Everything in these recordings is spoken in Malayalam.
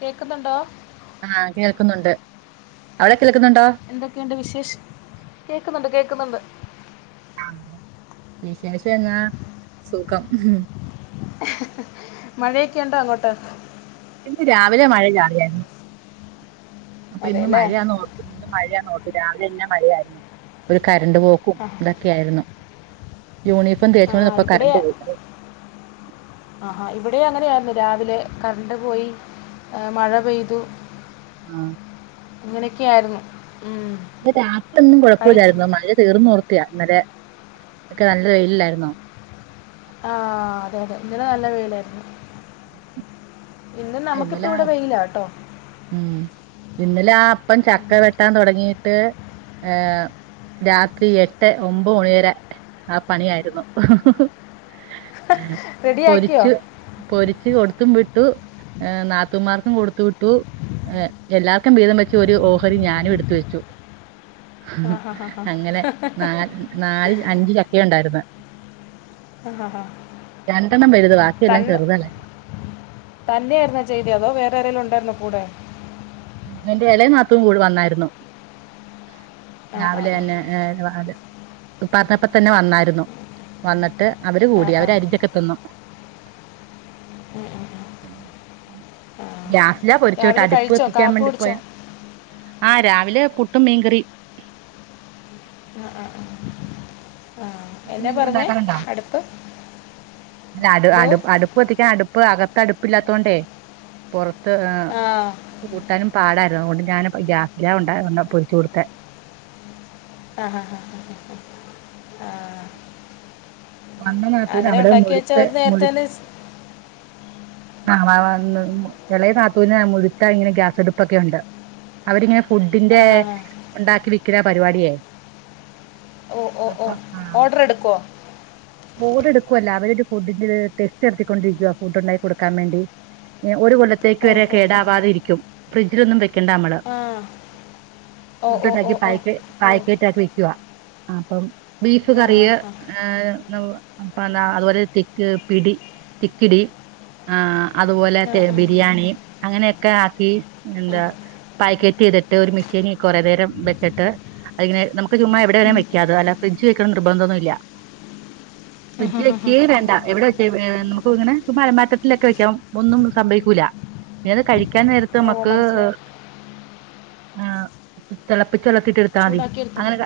കേക്ന്ന്ണ്ടോ ആഹ് കേൾക്നുണ്ട് അ എന്തൊക്കെ ഉണ്ട് വിശേഷം കേക്ന്ന്ണ്ട് കേക് ക്ന്ന്ണ്ട് വിശേഷന്നാ സുഖം മഴയൊക്കെ ഇണ്ടോ അങ്ങോട്ട് ഇന്ന് രാവിലെ മഴ ചാറിയായ്രുന്നു അപ്പ ഇന്ന് അതെല്ലേ മഴയാന്ന് ഓർത്തു ഇന്ന് മഴ ഇന്ന് ഓർത്ത് രാവിലെന്നെ മഴയാരുന്നു ഒര് കരണ്ട് പോക്കും ആ ഇതൊക്കെ ആയിരുന്നു യൂണിഫം ആ, തേച്ചോണ്ട് ഇര്ന്നപ്പം ഇവിടെ കരണ്ട് പോയി അതെ ആഹ് ഇവിടേയും അങ്ങനെ ആയിരുന്നു രാവിലെ കരണ്ട് പോയി മഴ ചെയ്തു. ആഹ് അങ്ങനെക്കെ ആയിരുന്നു ഇന്ന് രാത്രീ ഒന്നും കൊഴപ്പല്ലായിരുന്നു മഴ തീർന്നു ഓ [unintelligible] ഇന്നലെ ഒക്കെ നല്ല വെയിലല്ലായിരുന്നോ ആഹ് അതെ അതെ ഇന്നലെ നല്ല വെയിലായിരുന്നു ഇന്ന് ആഹ് നമുക്കിപ്പോ ഇന്നലെ ഇവിടെ വെയിലാ കേട്ടോ മം ഇന്നലെ ആഹ് അപ്പം ചക്കവിട്ടൻ തുടങ്ങി ട്ട് ഏ രാത്രീ ഓമ്പോണിവര ആഹ് പണിയായിരുന്നു റെഡിയാക്കിയോ പൊരിച്ചു പൊരിച്ച് കൊടു സിമിട്ടു ഏ നാത്തൂമാർക്ക് കൊടുത്തുവിട്ടു ഏ എല്ലാർക്കും വിധംവച്ചു ഒരു ഓഹരി ഞാനും എടുത്തുവച്ചു ആ ആഹ് ഹാ ഹാ ഹാ അങ്ങനെ നാ നാല് അഞ്ചു ചക്കയുണ്ടായിരുന്ന് ഹാ ഹാ രണ്ടണ്ണം പിഴുത് ബാക്കി എല്ലാം തന്നെ ചെറുതല്ലേ ചെയ്തതോ അതോ വേറാരെല്ലും ഉണ്ടായിരുന്നോകൂടെ എന്റെ ഇള്ളോനാത്തൂൻ കൂടെ വന്നായിരുന്നു ആ ആ രാവിലെന്നേ [unintelligible] പത്രാപ്പത്തന്നെ വന്നായിരുന്നു വന്നിട്ട് ആ അവര്കുടി ആ ആ അവര് അറിഞ്ഞോക്കെ തന്നു ഉം ഉം ഉം ആ എല്ലാ പൊരിച്ചുട്ട് രാവിലെ അടുപ്പ് കഴിച്ചോ കാപ്പി കുടിച്ചോ [unintelligible] ആഹ് രാവിലെ പുട്ടും മീൻകറി ആഹ് ആഹ് ആഹ് പുട്ടും മീൻകറിയും ഉണ്ടാക്കാറുണ്ടോ അടുപ്പ് [unintelligible] ദോ അടുപ്പ് കത്തി പ്പൊ അകത്ത് അടുപ്പില്ലാത്തോണ്ടേ പൊറത് ത്ത് ആ കൂട്ടാനും പാടാണ് അതുകൊണ്ട് ഞാന് ഗ്യാസിലാ ഉണ്ടായ കൊണ്ടാ പൊരിച്ച് കൊടുത്തേ ആഹാഹാ ആഹ് അന്ന് നാത്തൂനവടെ മുഴുത്തെ നേരത്തെ മുഴുത് തന്നെ സ്- ആഹ് വാ വന്നു എളയ നാത്തൂന് മുഴുത്ത ഇങ്ങനെ ഗ്യാസടുപ്പൊക്കെയൊണ്ട് അവരിങ്ങനെ ആ ഫുഡിൻ്റേ ഹാ ഹാ ഒണ്ടാക്കി വിക്കലാ പരുപാടിയെ ഓ ഓ ഓഡറെടുക്കുവോ ഓഡറെടുക്കുവല്ല അവരൊരു ഫുഡിൻ്റെത് ടെസ്റ്റ് നടത്തിക്കൊണ്ടിരിക്കുവാ ഫുഡൊണ്ടാക്കി കൊട് ക്കാമ്മേണ്ടി എം ഒരു കൊല്ലത്തേക്ക് ഓ വരെ ഓ ഓ കേടാവാതെയിരിക്കും ഫ്രിഡ്ജിലൊന്നും വെക് ക്കണ്ടാ മ്മള് ആ ഓ ഓ ഓ ഫുഡുണ്ടാക്കി ഓ പായ്ക്ക് ഓ പായ്ക്കറ്റാക്കി വെക്കുവാ ആപ്പം ബീഫ് ആ കറിയ് ഹാ അഹ് നൗ അപ്പാന്നാ അതുപോലെ തിക്ക് പിടി തിക്കിടി ആഹ് അതുപോലെ ആ ആ തേ ബിരിയാണീ അങ്ങനെയൊക് ക്കെ ആക്കി ആ നല്ല പായ്ക്കറ്റ് റ്റെയ്തിട്ട് ഒരു മിഷേനീ കൊറേ നേരം വെച്ചിട്ട് അയിങ്ങനെ നമുക്ക് ചുമ്മാ എവിടെ ഉം. വേണേവെക്കാം അത് അല്ല ഫ്രിഡ്ജിൽ വെക്കണമെന്ന് നിർബന്ധമില്ല. ആ, ഫ്രിഡ്ജീ ഹാ, ഹാ, ഹാ. വെക്ക്യേ വേണ്ട എവിടെ വെച് എവ് ഏ നമുക്ക് ഇങ്ങനെ [unintelligible] ലൊക്കെ വെക്കാം ഒന്നും സംഭവിക്കൂല പിന്നത് കഴി ക്കാൻ നേരത്ത് ഓ നമ്മക്ക് മനസ്സിലായി ആഹ് തെളപ്പിച് ച്ച വെള്ളത്തീട്ടെടുത്താ മതി ചൂടാക്കി എടുത്തത് അങ്ങനെ ക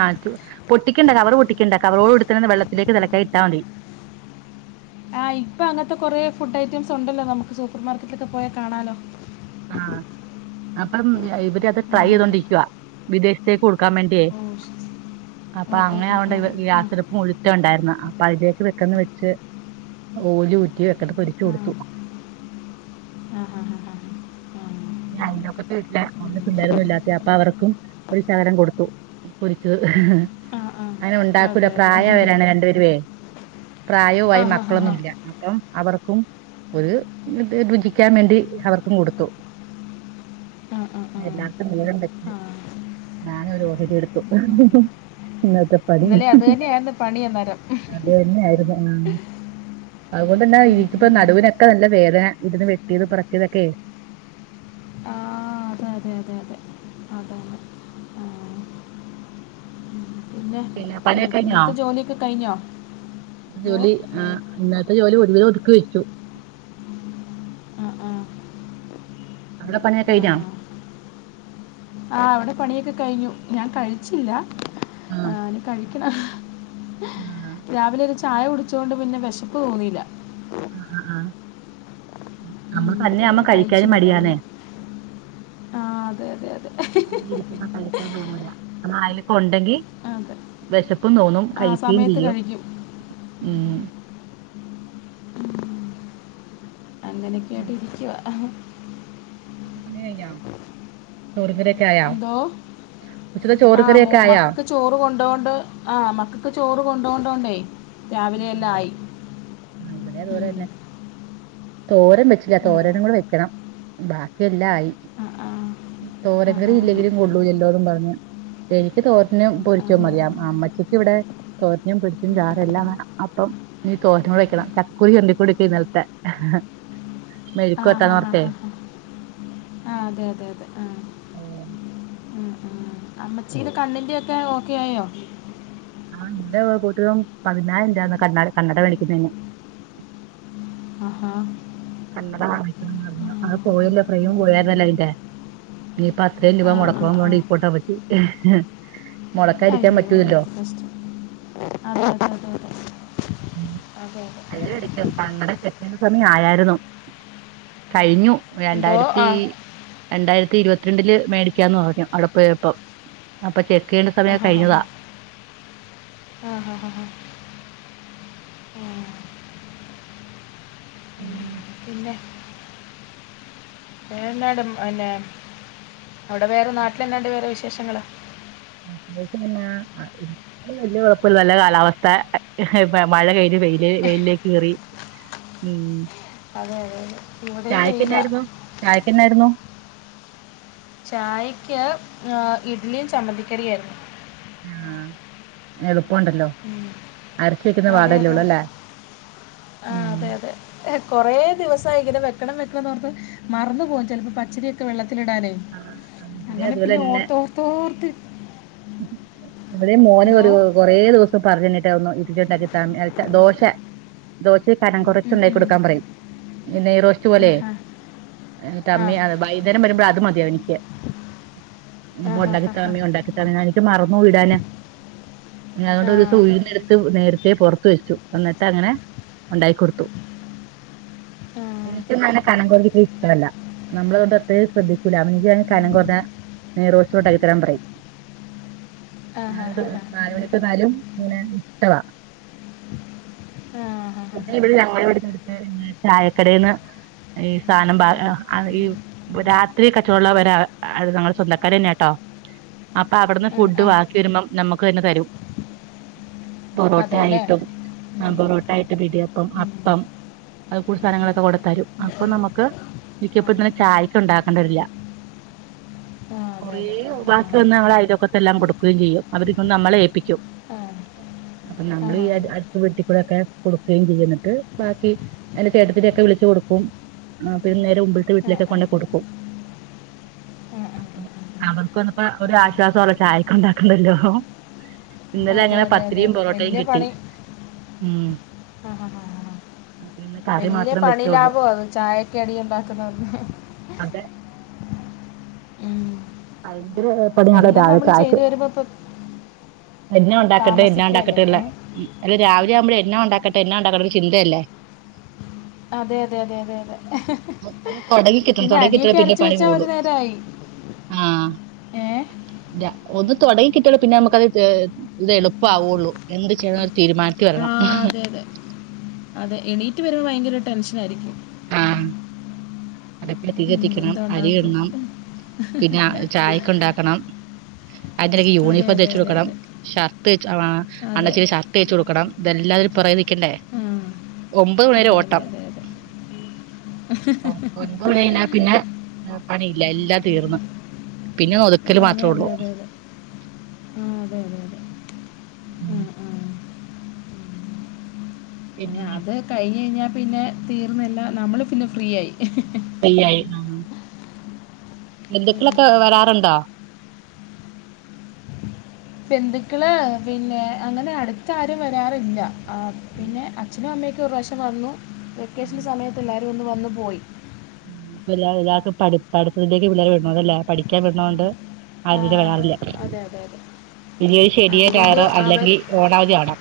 ആ റ്റു പൊട്ടിക്കേണ്ട കവറ് പൊട്ടിക്കേണ്ട കവറോടുകൂടി തന്നെ വെള്ളത്തിലേക്ക് തിളക്കാൻ ഇട്ടാമതി. ആഹ് ഇപ്പൊ അങ്ങനത്തെ കൊറേ ഫുഡ് ഐറ്റെംസുണ്ടല്ലോ നമുക്ക് സൂപ്പർ മാർക്കറ്റിലൊക്കെ പോയാ കാണാല്ലോ. ആ അപ്പം ഇവരതു ആ ട്രൈ ചെയ്തോണ്ടിരിക്കുവാ വിദേശത്തേക്ക് കൊടുക്കാൻ വേണ്ടിയേ, ഓ ശരി ഓ അപ്പം ഓ ഓ ഓ അങ്ങനെയതുകൊണ്ട് ഗ്യാസടുപ്പ് മുഴുത്തെ ഉണ്ടായിരുന്നു അപ്പം അതിലേക്ക് പെട്ടന്നു വെച്ച് നൂലുചുറ്റി പെട്ടന്നു പൊരിച്ചു ആ കൊടുത്തു. ആ ആ ഹാ ഹാ ഹാ ആ ഉം. ഈ അയലോക്കത്തെ വീട്ടിലെ ഓമന പിള്ളേരൊന്നു ഇല്ലാത്തെയാ അപ്പം അവർക്കും ഒരു ശകലം കൊടുത്തു. പൊരിച്ചത്, ആ ആ അങ്ങനെ ഒണ്ടാക്കൂല അതെ അതെ പ്രായായവരാണെ രണ്ടു പേരുവേ ആ പ്രായോവായി ഹാ ഹാ ഹാ മക്കളൊന്നുമില്ല അപ്പം അവർക്കും ഒരു ഇത് രുചിക്കാൻ വേണ്ടി അവർക്കും കൊടുത്തു. ആ ആ ആ എല്ലാർക്കും വീതം വെച്ച് ആ ഞാനൊരു ഓഹരിയെടുത്തു. ഇന്നത്തെ പണി ഇന്നലെ അത് തന്നെയായിരുന്നു പണി അന്നേരം അത് തന്നെയായിരുന്നു. ഉം അത് കൊണ്ടെന്നാ ഉം, എനിക്ക് ഇപ്പോ ഉം. നടുനൊക്കെ നല്ല വേദന ഇരുന്നു വെട്ടിയതും പെറുക്കിയതുമെക്കെ ആ അതെ അതെ അതെ അതെ അതാണ് ആ ഉം. പിന്നെ ഏ, [inaudible] കഴിഞ്ഞോ ഇന്നത്തെ ജോലിയൊക്കെ കഴിഞ്ഞോ ഇതോ ജോലി ആ ഇന്നത്തെ ജോലി ഒരു വിധം ഒതുക്കി വെച്ചു ആ ആ ആ അവിടെ പണിയൊക്കെ കഴിഞ്ഞോ. ആ ആ ഇവിടെ പണിയൊക്കെ കഴിഞ്ഞു ഞാൻ കഴിച്ചില്ല. ആ ഇനി കഴി ആഹ് ആ, രാവിലെ ഒരു ചു ചായ കുടിച്ചോണ്ട് പിന്നെ വിശപ്പ് തോന്നില്ല. ആ ഞമ്മൾ ഉം, [inaudible] അപ്പൊ തന്നെയാമ്പോൾ പിന്നെ കഴിക്കാനും കഴിച്ചില്ല ഞാൻ മടിയാന്നേ അതെ-അതെ-അതെ തന്നെയിരിക്കുമ്പോൾ കഴിക്കാൻ തോന്നില്ല. ആരെങ്കിലുക്കെ ഉണ്ടെങ്കിൽ അതെ വിശപ്പും തോന്നും ആ കഴിക്കുകയും സമയത്ത് ചെയ്യും. കഴിക്കും അങ്ങനെ ഒക്കെ ഉം. ആയിട്ട് ഇരിക്കുവാ പണി കഴിഞ്ഞോ ചോറും കറി എന്തോ ആ മോ കറിയൊക്കെ ആയോ മക്കക്ക് ചോറു കൊണ്ടോണ്ടോ ആ മക്കക്ക് ചോറു കോൺ ടോൺ ഡോ ണ്ടയ് രാവിലെല്ലായി ആ ഇവിടേതു പോലെ തന്നെ തോരൻ വച്ചിട്ടില്ല തോരനും കൂടി വെക്കണം ബാക്കിയെല്ലാം ആയി ആ, ആ, ആ, ആ, തോരൻ കറി ആ, ഇല്ലങ്കിലുംകൊള്ളും ന്നല്ലാരും പറഞ്ഞു എനിക്കെ തോരനും പൊരിച്ചതും അതെ മതി അതെ അമ്മച്ചിക്കിവിടെ തോരനും പൊരിച്ചതും ചാറും എല്ലാം വേണം അപ്പം തോരനും കൂടി വെക്കണം താക്കോയി എന്തികൊടുക്കി ഇന്നലത്തെ ഹെ ഹെ മെയ്ക്ക് ആ പുരട്ടാൻ ഹാ ഹാ പറഞട്ടെ ഹാ ഹാ ആ അതെയെതെതെ ആ അമ്മച്ചിന്റെ കണ്ണിന്റെ ഒക്കെ ഓക്കേ ആയോ ആ ആ ഇന്റെ കുട്ടിലും പതിനായിരം ഇല്ല കണ്ണട കണ്ണട വാങ്ങിക്കുന്നതിന് ആഹാ കണ്ണട വാങ്ങിക്കുന്നതറിഞ്ഞു ആ ഉം. പോയല്ലോ ഫ്രെയിമ് കൂടെയതിന്റെ ഇനി പ്പോ അത്രെയും രൂപ ആ ആ മുടക്കണം ആ പറഞ്ഞോണ്ട് ഇപ്പോട്ടോ പറ്റി ഹെ ഹെ മുടക്കാതിരിക്കാം പ.. നെസ്റ്റ് മ്മ് അതെ അതെ അതിനിടക്ക് കണ്ണട സെറ്റ് ന്ന് പറഞ്ഞു ആയായിരുന്നു കഴിഞ്ഞു എന്തോ രണ്ടായിരത്തീ ആ രണ്ടായിരത്തി ഇരുപത്തി രണ്ടിൽ മേടിക്കാന്ന് പറഞ്ഞു അവിടെ പോയപ്പോ അപ്പോ ചെക്കയേണ്ട ആ സമയം ഹാ ഹാ ഹാ കഴിഞ്ഞതാ ആ ഹാ ഹാ ഹാ ആ പിന്നാം പിന്നെ എന്നാടാ മോനെ അവിടെ വേറെ നാട്ടിൽ എന്നണ്ട് വേറെ വിശേ വിശേഷങ്ങള് ദിവസം പെന്നെ ആ ഇന്ന് വല്ല്യ കുഴപ്പമില്ല നല്ല കാലാവസ്ഥ ആ എ ഹെ മഴ വെയില് വെയില് വെയിലേക്ക് കയറി മ്മ് അതെ അതെ അതെ ഇവിടെയും വെയിലാ ചായക്കാന്നായിരുന്നു ചായ എന്നായിരുന്നു എ ചായക്ക് ഏ ഇഡ്ലിയും ചമ്മന്തി കറിയും ആയിരുന്നു ആ എളു പ്പോണ്ടല്ലോ ഉം. അരച്ച് വെക്ക്ക്കുന്ന അതെ പാടെല്ലെ അതെ ള്ളു അതെ അല്ലെ മ്മ് കൊറേ ദിവസായി ഇങ്ങനെ വെക്കണം വെക്കണം ന്ന് ഓർത്ത് മറന്ന്പ്പോവും ചെലപ്പോ പച്ചരി ഒക്കെ വെള്ള ത്ത്ലിടാനെ ആഹ് ഇവിടെ അങ്ങനെ പിന്നെ അതുപോലെന്നെ ഓർത്തോ ർത്തോർത്ത് മ്മളെ എന്തോ മോനെരു കൊറേ ദിവസ്‌ ഇപ്പ പറഞ്ഞിന്ന്ട്ടെ ഒള്ളൂ ഇൻക് ഉണ്ടാക്കി ത്താ ദോശ ദോശ കനം കുറച്ച് ഉണ്ടാക്കി കൊടുക്കാൻ പറയും ഈ നെയ്റോസ്റ്റ് പോലെ ആഹാ. എന്നിട്ട് ആ. അമ്മി അത് ബൈന്നേരം വരുമ്പം അത് മതിയാവും എനിക്ക് ഇപ്പ ഉണ്ടാക്കി താ ആഹാഹാഹാ. ഉമ്മി ഉണ്ടാക്കി ഇത് മറന്നു ഇടാന് ഇഞ്ഞ് അതോണ്ട് ആ. ഒരൂസം ഉഴുന്ന് എടുത്ത് നേരത്തെ പൊറത്ത് വെച്ചു എന്നിട്ട് അങ്ങനെ ഉണ്ടാക്കി കൊടുത്തു ആ. ഇൻക്ക് ഇന്നങ്ങനെ കനം കൊറഞ്ഞിട്ട് ഇഷ്ടല്ല നമ്മൾട്ട് എതേം ശ്രദ്ധിക്കൂല ഉമ്മച്ചി കനം കൊറഞ്ഞാ നെയ് റോസ്റ്റ് ണ്ടായി തരാം പറയിം നന്ദു ആഹാഹാഹാ. നാലുമണിക്ക് വന്നാലും ഇങ്ങനെ ഇഷ്ടവാ പിന്നെ ആഹാഹാഹാ. ഇവിടെ ഞങ്ങളെവിടുത്ത് ന്ന് ചായ കടെന്ന് ഈ സാനം ബാ അ ഇ രാത്രി കച്ചോള്ളവര അ അ ര ഞങ്ങളെ സ്വന്തക്കാരെന്നെട്ടോ അപ്പ അവ്ട്ന്ന് ആ, ഫുഡ്‌ ആ. വാക്കി വരുമ്പം നമ്മക്ക് തന്നെ ത രും അതേല്ലേ? പൊറോട്ടായിട്ടും ഉം. നമ്പറോ ഇണ്ടായിട്ട് ഇപ്പ ഇടിയപ്പം ഉം. അപ്പം അത് പോൽ സാനങ്ങളൊക്കെ കൊണ്ടെത്തരും അപ്പ നമ്മക്ക് ആ. മിക്കപ്പത്തിന് ചായക്ക് ഉണ്ടാക്കേണ്ടിര് ല ആ, അതെ, കൊറേ അതെ. ആ. ബാക്കി വന്നാല് ഞങ്ങളെ അയലൊക്കെതെല്ലാം കൊടുക്കെയും ചെയ്യും അവര് ഇപ്പ നമ്മളെ ഏല്പിക്കും ആ. അപ്പ ആ. ആ, നമ്മള് ആ. ഈ അടുത്ത വീട്ടിക്കൂടെക്കെ കൊടുക്കെയും ചെയ്യും എന്നിട്ട് ബാക്കി എന്റെ ചേട്ടത്തിനെക്കെ വിളിച്ച് കൊട്ക്കും. പിന്നെ നേരെ മുമ്പിൽത്തെ ആ, വീട്ടിലൊക്കെ ആ, ആ, ആ. കൊണ്ടേ കൊട്ക്കും അവർക്കത്പ്പ ഇപ്പ ഒരു ആശ്വാസാണ് ചായക്ക് ഉണ്ടാക്കണ്ടല്ലൊ ഹെ ഹെ അതെ ഇന്നലങ്ങനെ അതെ അതെ പത്തിരിം അതെ പൊറോട്ടയും വലിയ കിട്ടി പണി ൻ മ്മ് കറി ബല്ല്യ മാത്രം പണി വെച്ചോള്ളൂ ലാഭാ ചായക്കടി ഇണ്ടാക്ക്ന്നതൊക്കെ അതെ അയ് [unintelligible] നാളെ എല്ലാം രാവിലെ നമ്മൾ ചായക്ക് ചെയ്തു വരുമ്പോൾ ഇപ്പം എന്നാ ഉണ്ടാക്കെണ്ടേ എന്ന താമസിക്കുമല്ലേ ഏ ഇണ്ടാക്കെട്ടള്ളെ ഈ എല്ല രാവിലെ ആവ്മ്പഴെ എന്ന ഒണ്ടാക്കണ്ടേ എന്ന ഒണ്ടാക്കണ്ടേ ചിന്തയല്ലെ അതെ അതെ അതെ അതെ അതെ ഒ ഒന്ന് തൊടങ്ങി കിട്ടണം പിന്നെ തൊടങ്ങി കിട്ടിയാ അരിയൊക്കെ പിന്നെ അരച്ച് പണി വെച്ചാൽ ഒരു കൂടും നേരമായി ആ ഏ ര ഒന്ന് തൊടങ്ങി കിട്ട്യാ പിന്നെമ്മക്കത് ത് എന്ത് എളുപ്പാവുള്ളു എന്ത് ചെയ്യാണെന്ന് തീരുമാനത്തി ആ വരണം അതെ അതെ അതെ എണീറ്റ് വര്മ്പ ഭയങ്കര ടെൻഷനാരിക്കും ആ [unintelligible] ഉം, തീകത്തിക്കണം എന്തോ അരി ഉണ്ടാക്കും ഇടണം പിന്നെ അ ചായക്ക് ഒണ്ടാക്കണം അയിന്റെടക്ക് അതെ യൂണിഫോം അതെ തേച്ച് അതെ വെക്കണം അതെ ഷർട്ടേച്ച് അ അതെ അണ്ണച്ചിടെ അതെ ഷർട്ടേച്ചൊട്ക്കണം ഇതെല്ലാരു പൊറേനിക്കണ്ടെ ഉം ഒമ്പത് വരെ ഓട്ടം [unintelligible] മണി കഴിഞ്ഞ പിന്നെ ന്നെ പണി ഇല്ല എല്ലാം തീർന്നു പിന്നെ ഒതുക്കല് അതെ അതെ മാത്രോള്ളു അതെ അതെ ആ അതെ അതെ അതെ ആ ആ ആ, പിന്നെ അത് കഴിഞ്ഞഴിഞ്ഞാ പിന്നെ തീർന്ന് എല്ലാ നമ്മള് പിന്നെ ഫ്രീ ആയി വയ്യായി ആ ബന്ധുകളൊക്കെ വരാറുണ്ടോ ബന്ധുക്കള് പിന്നെ അങ്ങനെ അടുത്ത് ആരും വരാറില്ല ആ പിന്നെ അച്ഛനും അമ്മയ് ക്കെ ഒരുറാശം വന്നു വെക്കേഷൻ്റെ സമയത്ത് ഇണ്ടായി ഒന്ന് വന്ന് പോയി ഉം [unintelligible] പഠി പഠിത്തത്തിലേക്ക് പിള്ളാരെ [unintelligible] പഠിക്കാൻ വിടണോണ്ട് ആ [unintelligible] വരാറില്ല അതെ അതെ അതെ പിന്നെയൊരു ശനിയോ അതുകൊണ്ട് ഞായറോ അവർ അല്ലെങ്കി ഓണാവധി ആവണം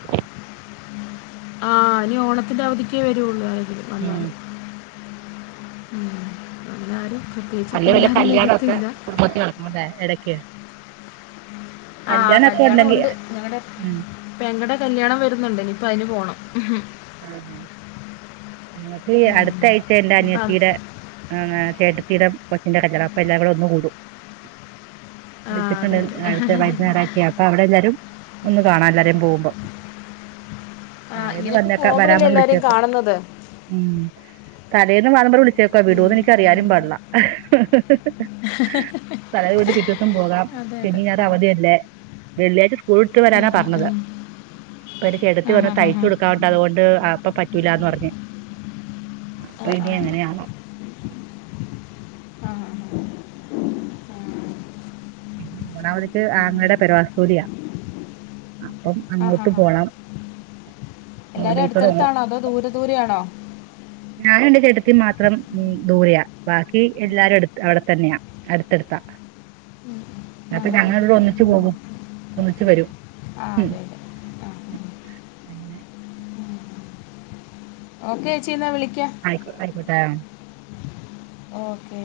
ആ ഇനി ഓണത്തിൻ്റെ അവധിക്കെ വരുള്ളൂ അവര് ഉം അന്നാലും ഉം അങ്ങനാരും അല്ലെ വല്ല കല്യാണക്കെ കുടുംബത്തി നടക്കണംല്ലേ എടയ് ക്ക് ആ കല്യാണം ഒണ്ട് ഞങ്ങടെ ഉം പെങ്ങടെ കല്യാണം വരുന്നുണ്ട് ഇനി പ്പയിന് പോണം ആ ഞങ്ങക്കീ ഉം. അടുത്താഴ്ച എൻ്റെ ഇപ്പം അനിയത്തീടെ ഏ ചേടത്തിടെ കൊച്ചിൻ്റെ കല്യാണപ്പല്ലാം കൂടെ ഒന്ന് കൂടും ആ അതെ [unintelligible] അതെ അടുത്ത വരുന്ന ഞായറാഴ്ചയാ ആപ്പ അവിടെല്ലാരും ഒന്ന് കാണാം എല്ലാരേം പോവുമ്പോ ഇങ്ങനെക്കെ പോ വുമ്പളല്ലേ എല്ലാരേം കാണുന്നത് ഉം കരേന്ന് [unintelligible] വിളി ച്ചക്ക ഉം. വിടോന്ന് എനിക്കറിയാനും പാടില്ല തലേന്ന് പോയിട്ട് പിറ്റേസം പോവാം അതെ അതെ ശനീം ഞായറും അവധി അല്ലേ വെള്ളിയാഴ്ച സ്‌കൂളുവിട്ട് ഉം, വരാനാ ഉം, പറഞ്ഞത് ഉം. അപ്പ ൻ്റെ ചേട്ടത്തി ആ പറഞ്ഞു ഹാ ഹാ തയ്ച്ചു ഹാ കൊടുക്കാ ണ്ട് അപ്പ പറ്റൂലാന്ന് പറഞ്ഞ് ആ ആ പ്പഞി എങ്ങനാണോ ആ ഹാ ഹാ ഹാ പിന്നെ അവടെ അവർക്ക് അങ്ങളടെ പെരവാർപ്പൂടിയാ ആഹ് അപ്പം അങ്ങോട്ട് പോണം അതുകൊണ്ട് എല്ലാരും ഇപ്പൊ അടുത്തടുത്തണോ അതോ ദൂരെ ദൂരെ ആണോ ഞാനും എന്റെ ചേട്ടത്തിയും മാത്രം ഉം ദുരെയാ ബാക്കി എല്ലാരും അടുത്ത് അവിടെ തന്നെയാ അടുത്തടുത്താ ആ ഞങ്ങൾ രണ്ടു ഒന്നിച്ചു പോകും ഒന്നിച്ചുവരും ആ ഉം അതെ അതെ ആ ഒക്കെച്ചി എന്നാവിളി- ആയിക്കോട്ടെ ആയിക്കോട്ടെ ഒക്കെ